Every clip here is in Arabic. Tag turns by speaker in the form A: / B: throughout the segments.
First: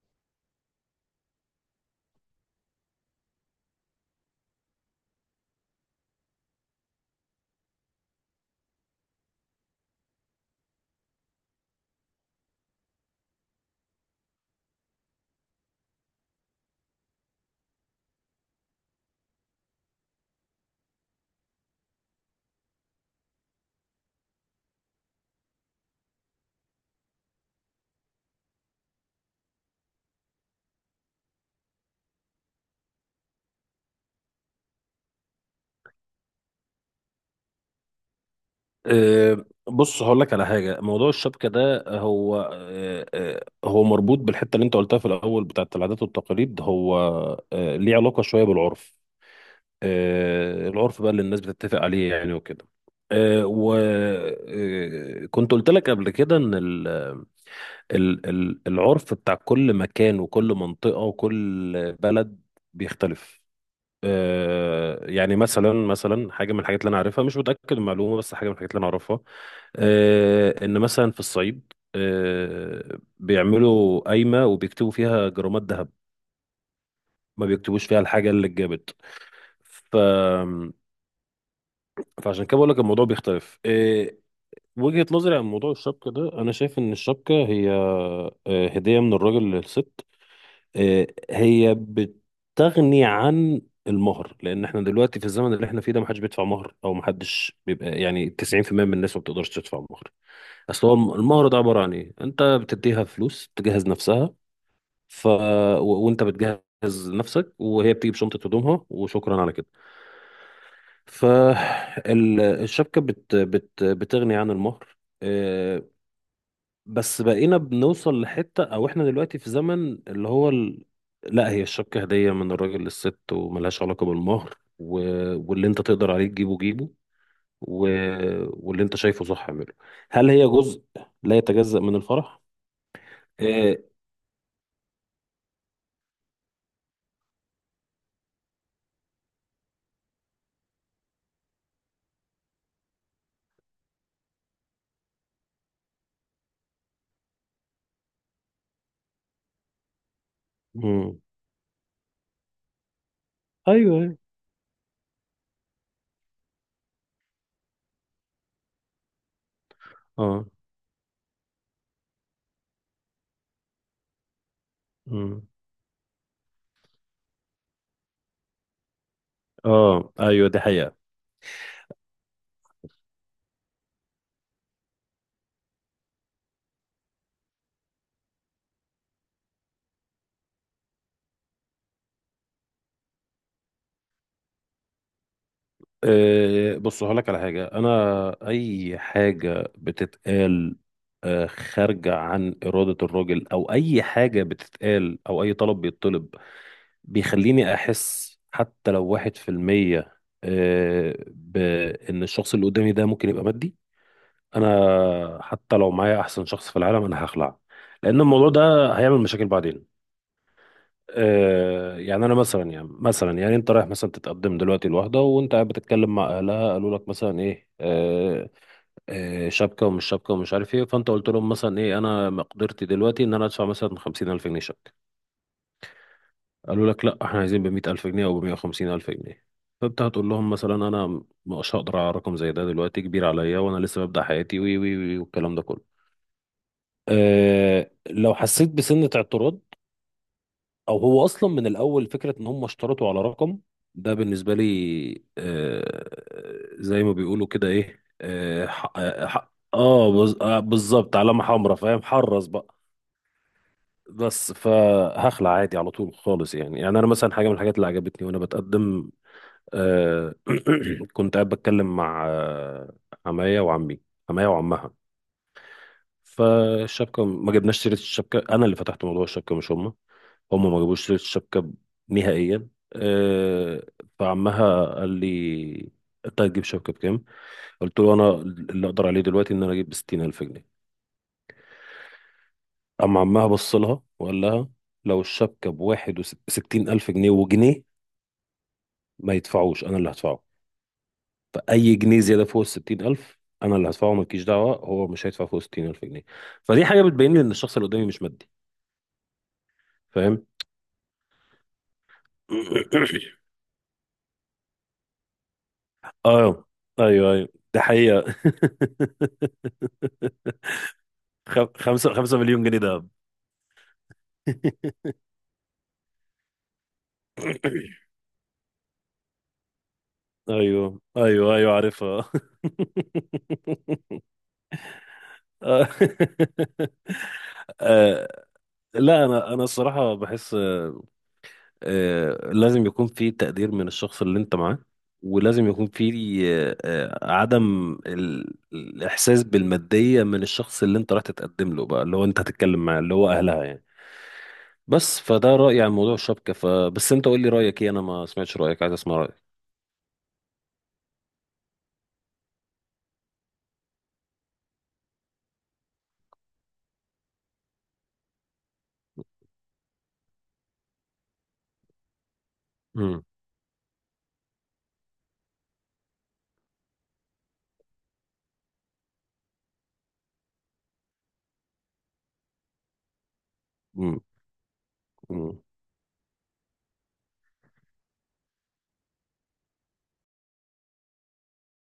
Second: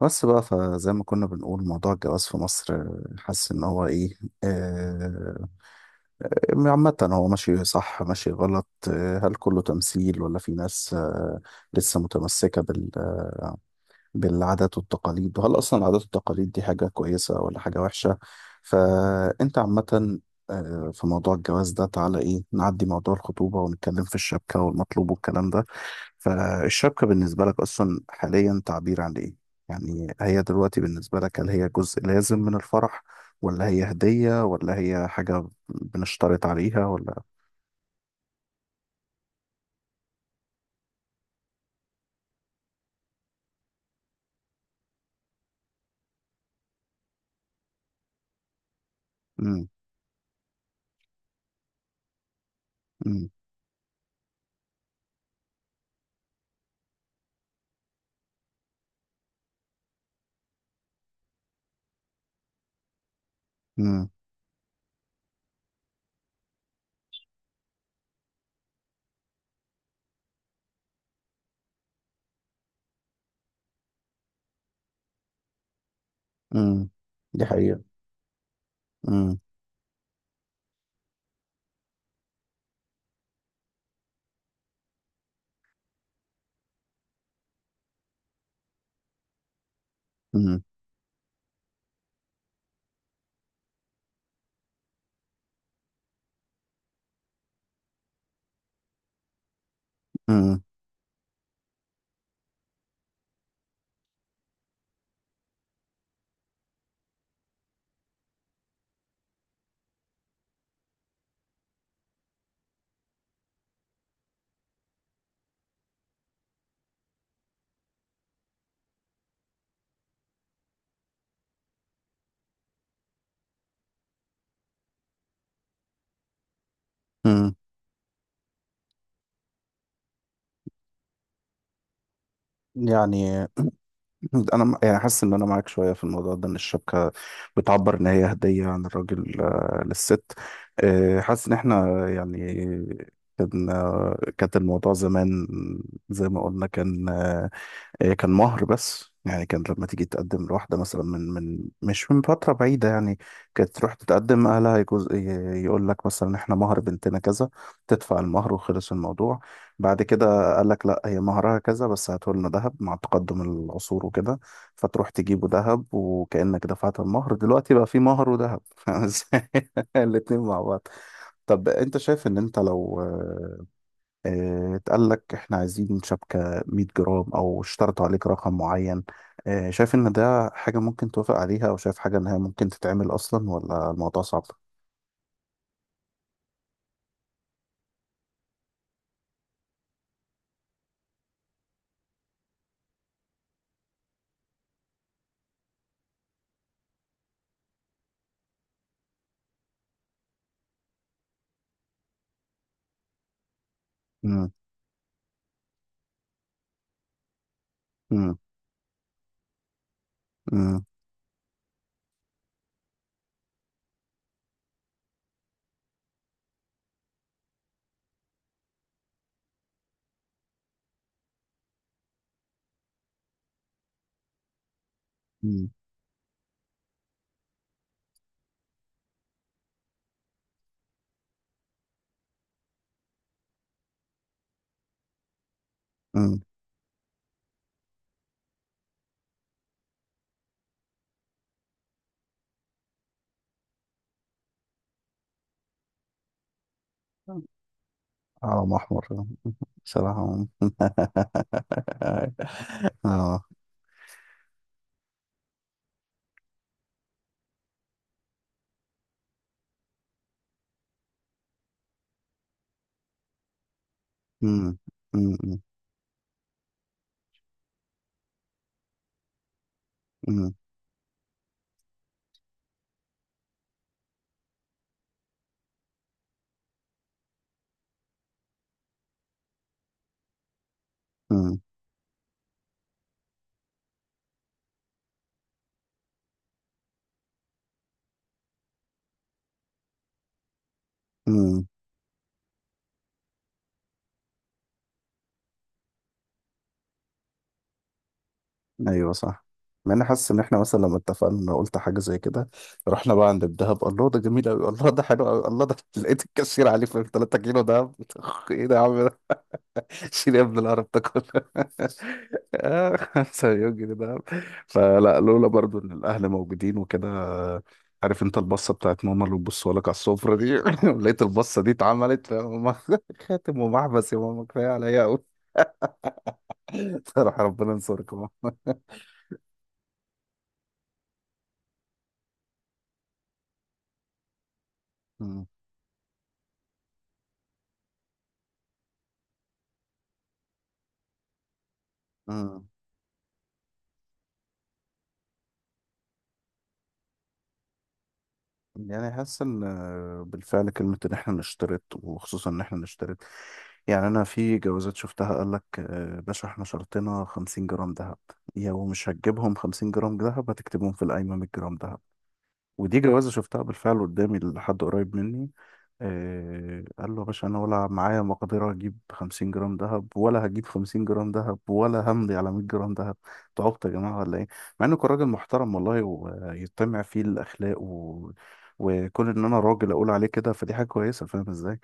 A: بس بقى فزي ما كنا بنقول موضوع الجواز في مصر، حاسس ان هو ايه. آه، عامة هو ماشي صح ماشي غلط، هل كله تمثيل ولا في ناس لسه متمسكة بالعادات والتقاليد؟ وهل أصلا العادات والتقاليد دي حاجة كويسة ولا حاجة وحشة؟ فأنت عامة في موضوع الجواز ده، تعالى ايه نعدي موضوع الخطوبة ونتكلم في الشبكة والمطلوب والكلام ده. فالشبكة بالنسبة لك أصلا حاليا تعبير عن إيه؟ يعني هي دلوقتي بالنسبة لك، هل هي جزء لازم من الفرح، ولا هي هدية، ولا هي حاجة بنشترط عليها ولا؟
B: بص هقول لك على حاجه، موضوع الشبكه ده هو أه، أه، هو مربوط بالحته اللي انت قلتها في الاول بتاعت العادات والتقاليد، هو ليه علاقه شويه بالعرف.
A: مم.
B: العرف بقى اللي الناس بتتفق عليه يعني وكده.
A: مم.
B: وكنت قلت لك قبل كده ان العرف بتاع كل مكان وكل منطقه وكل بلد بيختلف.
A: مم.
B: يعني مثلا حاجه من الحاجات اللي انا عارفها، مش متاكد من المعلومه بس حاجه من الحاجات اللي انا اعرفها، ان مثلا في الصعيد بيعملوا قايمه وبيكتبوا فيها جرامات ذهب،
A: مم. دي
B: ما
A: حقيقة.
B: بيكتبوش فيها الحاجه اللي اتجابت.
A: مم.
B: ف فعشان كده بقول لك الموضوع بيختلف. وجهه نظري عن موضوع الشبكه ده، انا شايف ان الشبكه هي هديه من الراجل للست.
A: مم.
B: هي بتغني عن المهر، لان احنا دلوقتي في الزمن اللي احنا فيه ده محدش بيدفع مهر او محدش بيبقى يعني 90% من الناس ما بتقدرش تدفع مهر.
A: مم.
B: اصل هو المعرض عباره عن ايه، انت بتديها فلوس تجهز نفسها. ف وانت بتجهز نفسك وهي بتيجي بشنطه هدومها وشكرا على كده. فالشبكه بتغني عن المهر. بس بقينا بنوصل لحته، او احنا دلوقتي في زمن اللي هو لا، هي الشبكه هديه من الراجل للست وملهاش علاقه بالمهر. واللي انت تقدر عليه تجيبه جيبه.
A: مم.
B: و... واللي انت شايفه صح اعمله. هل هي جزء لا يتجزأ من الفرح؟
A: يعني
B: آه،
A: انا يعني حاسس ان انا معاك شويه في الموضوع ده، ان الشبكه بتعبر ان هي هديه عن الراجل للست. حاسس ان احنا يعني كانت الموضوع زمان، زي ما قلنا، كان آه، إيه، كان مهر. بس يعني كان لما تيجي تقدم لواحدة مثلا،
B: مم.
A: من من مش من فترة بعيدة يعني، كانت
B: ايوه،
A: تروح
B: أيوة.
A: تتقدم أهلها يجوز، يقول لك مثلا إحنا مهر بنتنا كذا، تدفع المهر وخلص الموضوع. بعد
B: اه،
A: كده قال لك لا، هي مهرها كذا بس هاته لنا ذهب، مع تقدم العصور وكده. فتروح
B: مم.
A: تجيبه ذهب وكأنك دفعت المهر. دلوقتي بقى في مهر وذهب فاهم إزاي؟
B: اه
A: الاتنين
B: ايوه دي
A: مع بعض.
B: حقيقة.
A: طب أنت شايف إن أنت لو اتقال لك احنا عايزين شبكة 100 جرام او اشترطوا عليك رقم معين، شايف ان ده حاجة ممكن توافق عليها، او شايف حاجة ان هي ممكن تتعمل اصلا ولا الموضوع صعب؟
B: أه بص هقولك على حاجة، انا اي حاجة بتتقال، أه خارجة عن إرادة الراجل، او اي حاجة بتتقال، او اي طلب بيطلب، بيخليني احس حتى لو 1%، أه، بان الشخص اللي قدامي ده ممكن يبقى مادي.
A: امم.
B: انا حتى لو معايا احسن شخص في العالم انا هخلع، لان
A: امم.
B: الموضوع ده هيعمل مشاكل بعدين.
A: امم.
B: يعني انا مثلا، يعني انت رايح مثلا تتقدم دلوقتي لواحده وانت قاعد بتتكلم مع اهلها، قالوا لك مثلا ايه شبكه ومش شبكه ومش عارف ايه، فانت قلت لهم مثلا ايه، انا مقدرتي دلوقتي ان انا ادفع مثلا 50000 جنيه شبكه، قالوا لك لا احنا عايزين ب 100000 جنيه او ب 150000 جنيه، فانت هتقول لهم مثلا انا مش هقدر على رقم زي ده، دلوقتي كبير عليا وانا لسه ببدا حياتي وي وي وي والكلام ده كله.
A: امم.
B: أه لو حسيت بسنة اعتراض، او هو اصلا من الاول فكره ان هم اشترطوا على رقم، ده بالنسبه لي آه، زي ما بيقولوا كده ايه
A: اه محمر. بصراحة
B: بالظبط علامه حمراء، فاهم، حرص بقى.
A: اه.
B: بس فهخلع عادي على طول خالص يعني. يعني انا مثلا حاجه من الحاجات اللي عجبتني وانا بتقدم، آه كنت قاعد بتكلم مع عمايا وعمي عمايا
A: امم.
B: وعمها.
A: امم.
B: فالشبكة ما جبناش سيرة الشبكة، أنا اللي فتحت موضوع الشبكة مش هما،
A: امم.
B: هما ما جابوش سيرة الشبكة نهائيا أه. فعمها قال لي أنت هتجيب شبكة بكام؟ قلت له أنا اللي أقدر عليه دلوقتي إن أنا أجيب ب60000 جنيه. أما عمها بص لها وقال لها لو الشبكة ب61000 جنيه وجنيه ما يدفعوش أنا اللي هدفعه.
A: امم.
B: فأي جنيه زيادة فوق ال60000 أنا اللي هدفعه، مالكيش دعوة، هو مش هيدفع فوق 60000 جنيه. فدي حاجة بتبين لي إن الشخص اللي قدامي مش مادي،
A: ايوه صح. مع اني حاسس ان
B: فاهم؟
A: احنا مثلا لما اتفقنا قلت حاجه زي كده، رحنا بقى عند الدهب، الله ده جميل قوي، الله ده حلو قوي، الله ده لقيت
B: اه
A: الكاشير عليه في
B: ايوه
A: 3
B: ايوه
A: كيلو
B: ده
A: دهب
B: حقيقة.
A: ايه ده يا عم ده؟ شيل يا ابن القرف ده كله
B: خمسة مليون جنيه دهب.
A: 5 مليون جنيه دهب. فلا، لولا برضو ان الاهل موجودين وكده، عارف انت البصه بتاعت ماما اللي بتبصوا لك على السفره دي
B: ايوه
A: لقيت
B: ايوه
A: البصه دي
B: ايوه
A: اتعملت
B: عارفها.
A: فماما خاتم ومحبس يا ماما كفايه عليا قوي
B: آه،
A: صراحه ربنا ينصرك يا
B: آه،
A: ماما.
B: لا، انا الصراحة بحس، لازم يكون في تقدير من الشخص اللي انت معاه، ولازم يكون في عدم الاحساس بالمادية من الشخص اللي انت راح تتقدم له بقى، اللي هو انت
A: مم.
B: هتتكلم معاه اللي هو اهلها يعني. بس فده رأيي عن موضوع الشبكة، فبس انت قول لي رأيك ايه، انا ما سمعتش رأيك، عايز
A: يعني
B: اسمع رأيك.
A: حاسس ان بالفعل كلمة ان احنا نشترط، وخصوصا ان احنا نشترط، يعني انا في جوازات شفتها، قال لك باشا احنا شرطنا 50 جرام ذهب، يا ومش هتجيبهم 50 جرام ذهب، هتكتبهم في القايمة 100 جرام ذهب. ودي
B: امم
A: جوازة شفتها بالفعل قدامي لحد قريب مني. قال له يا باشا أنا ولا معايا مقدرة أجيب 50 جرام دهب، ولا هجيب 50 جرام دهب، ولا همضي على 100 جرام دهب. أنتوا عبط يا جماعة
B: امم
A: ولا إيه؟ مع إنه كان راجل
B: امم
A: محترم والله ويتمع فيه الأخلاق وكون إن أنا راجل أقول عليه كده، فدي حاجة كويسة، فاهم إزاي؟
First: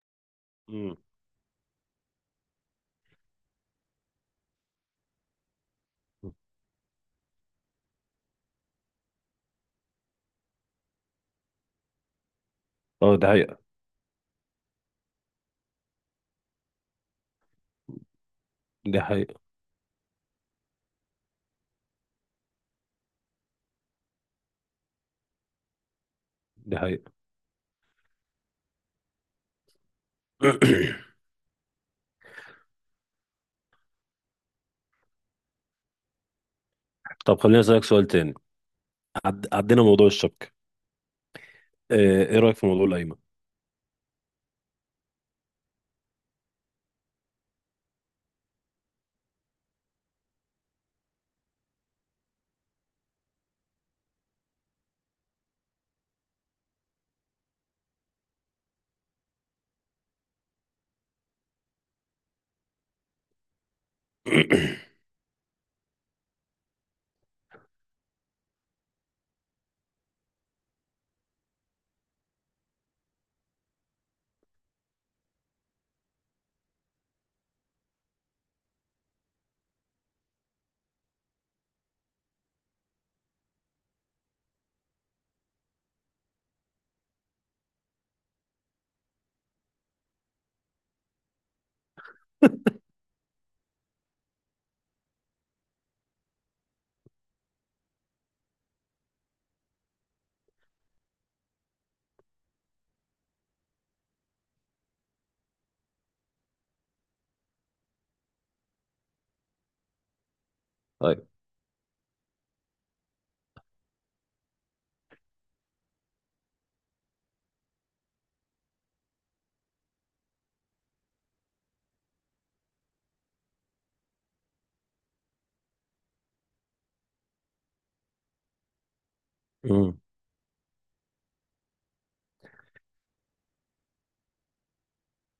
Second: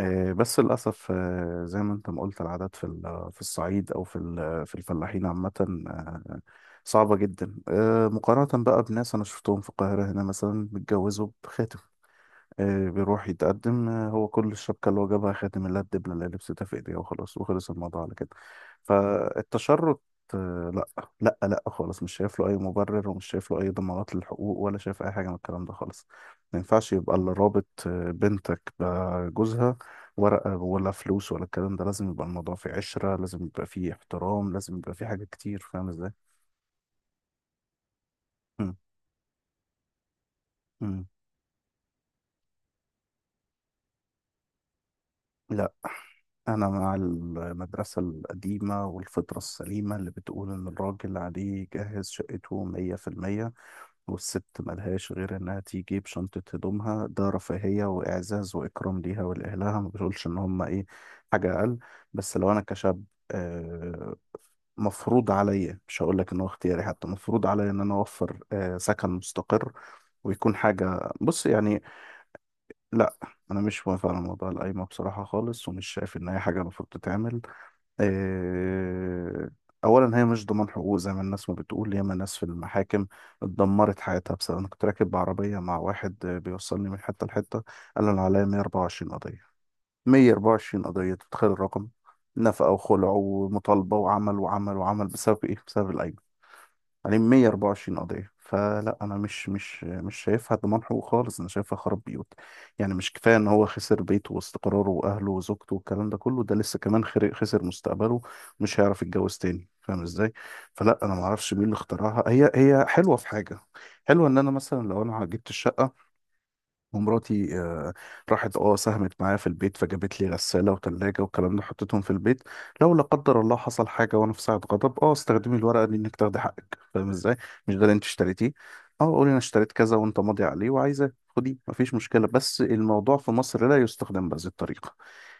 A: بس
B: امم.
A: للأسف زي ما أنت ما قلت، العادات في الصعيد أو في الفلاحين عامة آه، صعبة جدا، مقارنة بقى بناس أنا شفتهم في القاهرة هنا مثلا متجوزوا بخاتم.
B: اه
A: بيروح
B: ده حقيقة.
A: يتقدم هو كل الشبكة اللي هو جابها خاتم الله، الدبلة اللي لبستها في ايديها، وخلاص وخلص الموضوع على كده.
B: ده حقيقة.
A: فالتشرط لا لا لا خالص، مش شايف له اي مبرر، ومش شايف له اي ضمانات للحقوق، ولا شايف اي حاجة من الكلام ده خالص. ما
B: ده
A: ينفعش
B: حقيقة.
A: يبقى اللي رابط بنتك بجوزها ورقة ولا فلوس ولا الكلام ده. لازم يبقى الموضوع فيه عشرة، لازم يبقى فيه احترام، لازم يبقى فيه حاجات كتير، فاهم ازاي؟
B: طب خليني اسألك سؤال تاني.
A: مم.
B: عدينا موضوع الشبكة.
A: مم.
B: اه، ايه رأيك في موضوع القايمة؟
A: لا، أنا مع المدرسة القديمة والفطرة السليمة اللي بتقول إن الراجل عليه يجهز شقته 100%، والست ملهاش غير إنها تيجي بشنطة هدومها، ده رفاهية وإعزاز وإكرام ليها ولأهلها، ما بقولش إن هما إيه حاجة أقل. بس لو أنا كشاب، آه، مفروض عليا، مش هقول لك إن هو اختياري، حتى مفروض عليا إن أنا أوفر سكن مستقر، ويكون حاجة بص يعني. لا، أنا مش موافق على موضوع القايمة بصراحة خالص، ومش شايف إن هي حاجة المفروض تتعمل. آه، اولا هي مش ضمان حقوق، زي ما الناس ما بتقول. ياما ناس في المحاكم اتدمرت حياتها بسبب، انا كنت راكب بعربيه مع واحد بيوصلني من حته لحته، قال انا عليا 124 قضيه. 124 قضيه، تتخيل الرقم؟ نفقه وخلع ومطالبه وعمل وعمل وعمل، بسبب ايه؟ بسبب الايام، عليهم 124 قضية. فلا، أنا مش شايفها ضمان حقوق خالص، أنا شايفها خراب بيوت. يعني مش كفاية إن هو خسر بيته واستقراره وأهله وزوجته والكلام ده كله، ده لسه كمان خسر مستقبله، مش هيعرف يتجوز تاني، فاهم إزاي؟ فلا، أنا
B: طيب.
A: معرفش مين اللي اخترعها. هي حلوة في حاجة، حلوة إن أنا مثلا لو أنا جبت الشقة ومراتي راحت ساهمت معايا في البيت، فجابت لي غسالة وتلاجة والكلام ده، حطيتهم في البيت، لو لا قدر الله حصل حاجة وانا في ساعة غضب، استخدمي الورقة دي انك تاخدي حقك، فاهم ازاي؟ مش ده اللي انت اشتريتيه؟ اه قولي انا اشتريت كذا
B: امم.
A: وانت ماضي عليه وعايزة خديه، مفيش مشكلة. بس الموضوع في مصر لا يستخدم بهذه الطريقة.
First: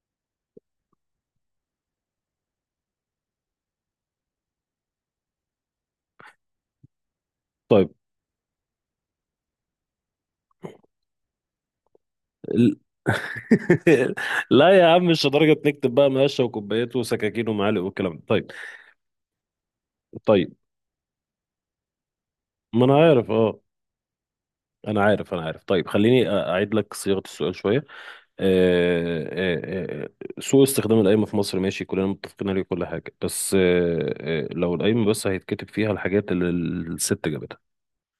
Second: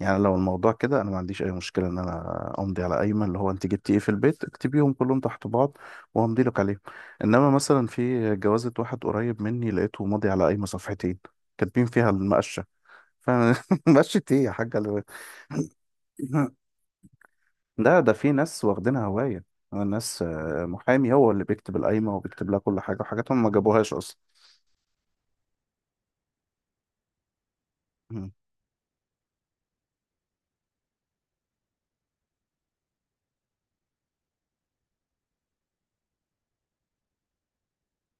A: يعني لو الموضوع كده، انا ما عنديش اي مشكله ان انا امضي على قايمه اللي هو انت جبتي ايه في البيت، اكتبيهم كلهم تحت بعض وهمضي لك عليهم. انما مثلا
B: طيب.
A: في جوازه واحد قريب مني لقيته ماضي على قايمه صفحتين كاتبين فيها المقشه.
B: ال-
A: فانا مقشه ايه يا
B: لا
A: حاجه
B: يا
A: اللي.
B: عم مش لدرجة نكتب بقى مقاشة وكوبايات وسكاكين ومعالق
A: ده ده
B: والكلام ده،
A: في
B: طيب.
A: ناس واخدينها هوايه، ناس
B: طيب
A: محامي هو اللي بيكتب القايمه وبيكتب لها كل
B: ما انا
A: حاجه،
B: عارف
A: وحاجاتهم ما
B: اه،
A: جابوهاش اصلا.
B: انا عارف، طيب خليني اعيد لك صياغة السؤال شوية.
A: مم.
B: آه، آه، آه، سوء استخدام القايمة في مصر ماشي، كلنا متفقين عليه كل حاجة، بس لو القايمة بس هيتكتب فيها الحاجات اللي الست جابتها،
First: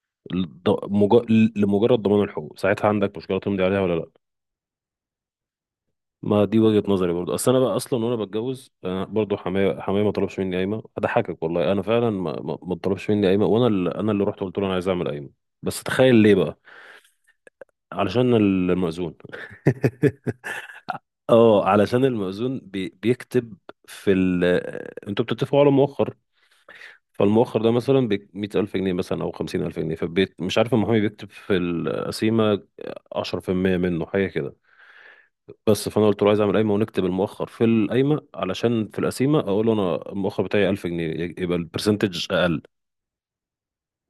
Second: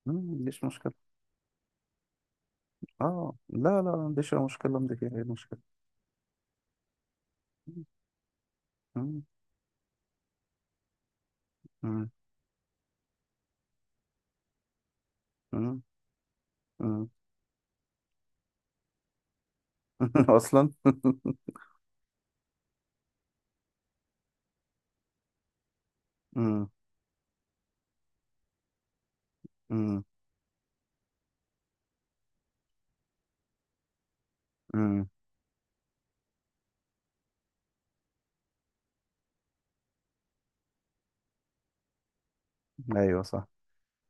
A: مم، مفيش
B: الض-
A: مشكله.
B: مج- لمجرد ضمان الحقوق، ساعتها عندك
A: اه
B: مشكلة تمضي
A: لا
B: عليها ولا
A: لا، ما
B: لا؟
A: عنديش اي مشكله، ما عنديش اي مشكله.
B: ما دي وجهة نظري برضه. اصل انا بقى اصلا وانا بتجوز، انا
A: مم.
B: برضه حماية ما طلبش مني قايمة، اضحكك والله انا
A: مم.
B: فعلا ما طلبش مني قايمة، وانا اللي انا اللي رحت قلت له انا عايز اعمل قايمة.
A: مم.
B: بس تخيل ليه بقى؟
A: مم.
B: علشان المأذون.
A: اصلا
B: اه علشان المأذون بيكتب في انتوا بتتفقوا على مؤخر.
A: امم.
B: فالمؤخر ده مثلا ب100000 جنيه مثلا، أو 50000 جنيه،
A: امم.
B: فمش عارف المحامي بيكتب في القسيمة 10% منه، حاجة كده.
A: امم.
B: بس فأنا قلت له عايز أعمل قايمة ونكتب المؤخر في القايمة علشان في القسيمة أقول له أنا المؤخر بتاعي 1000 جنيه يبقى البرسنتج أقل.
A: ايوه صح.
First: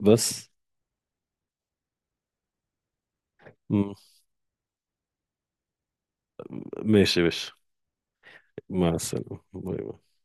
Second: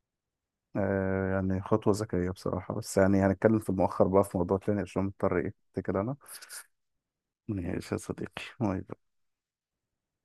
B: بس
A: يعني خطوه ذكيه بصراحه، بس يعني هنتكلم في
B: م-
A: المؤخر بقى في موضوع تاني، عشان مضطر ايه كده انا.
B: ماشي يا باشا.
A: ماشي يا صديقي، باي
B: مع
A: باي.
B: السلامة باي باي.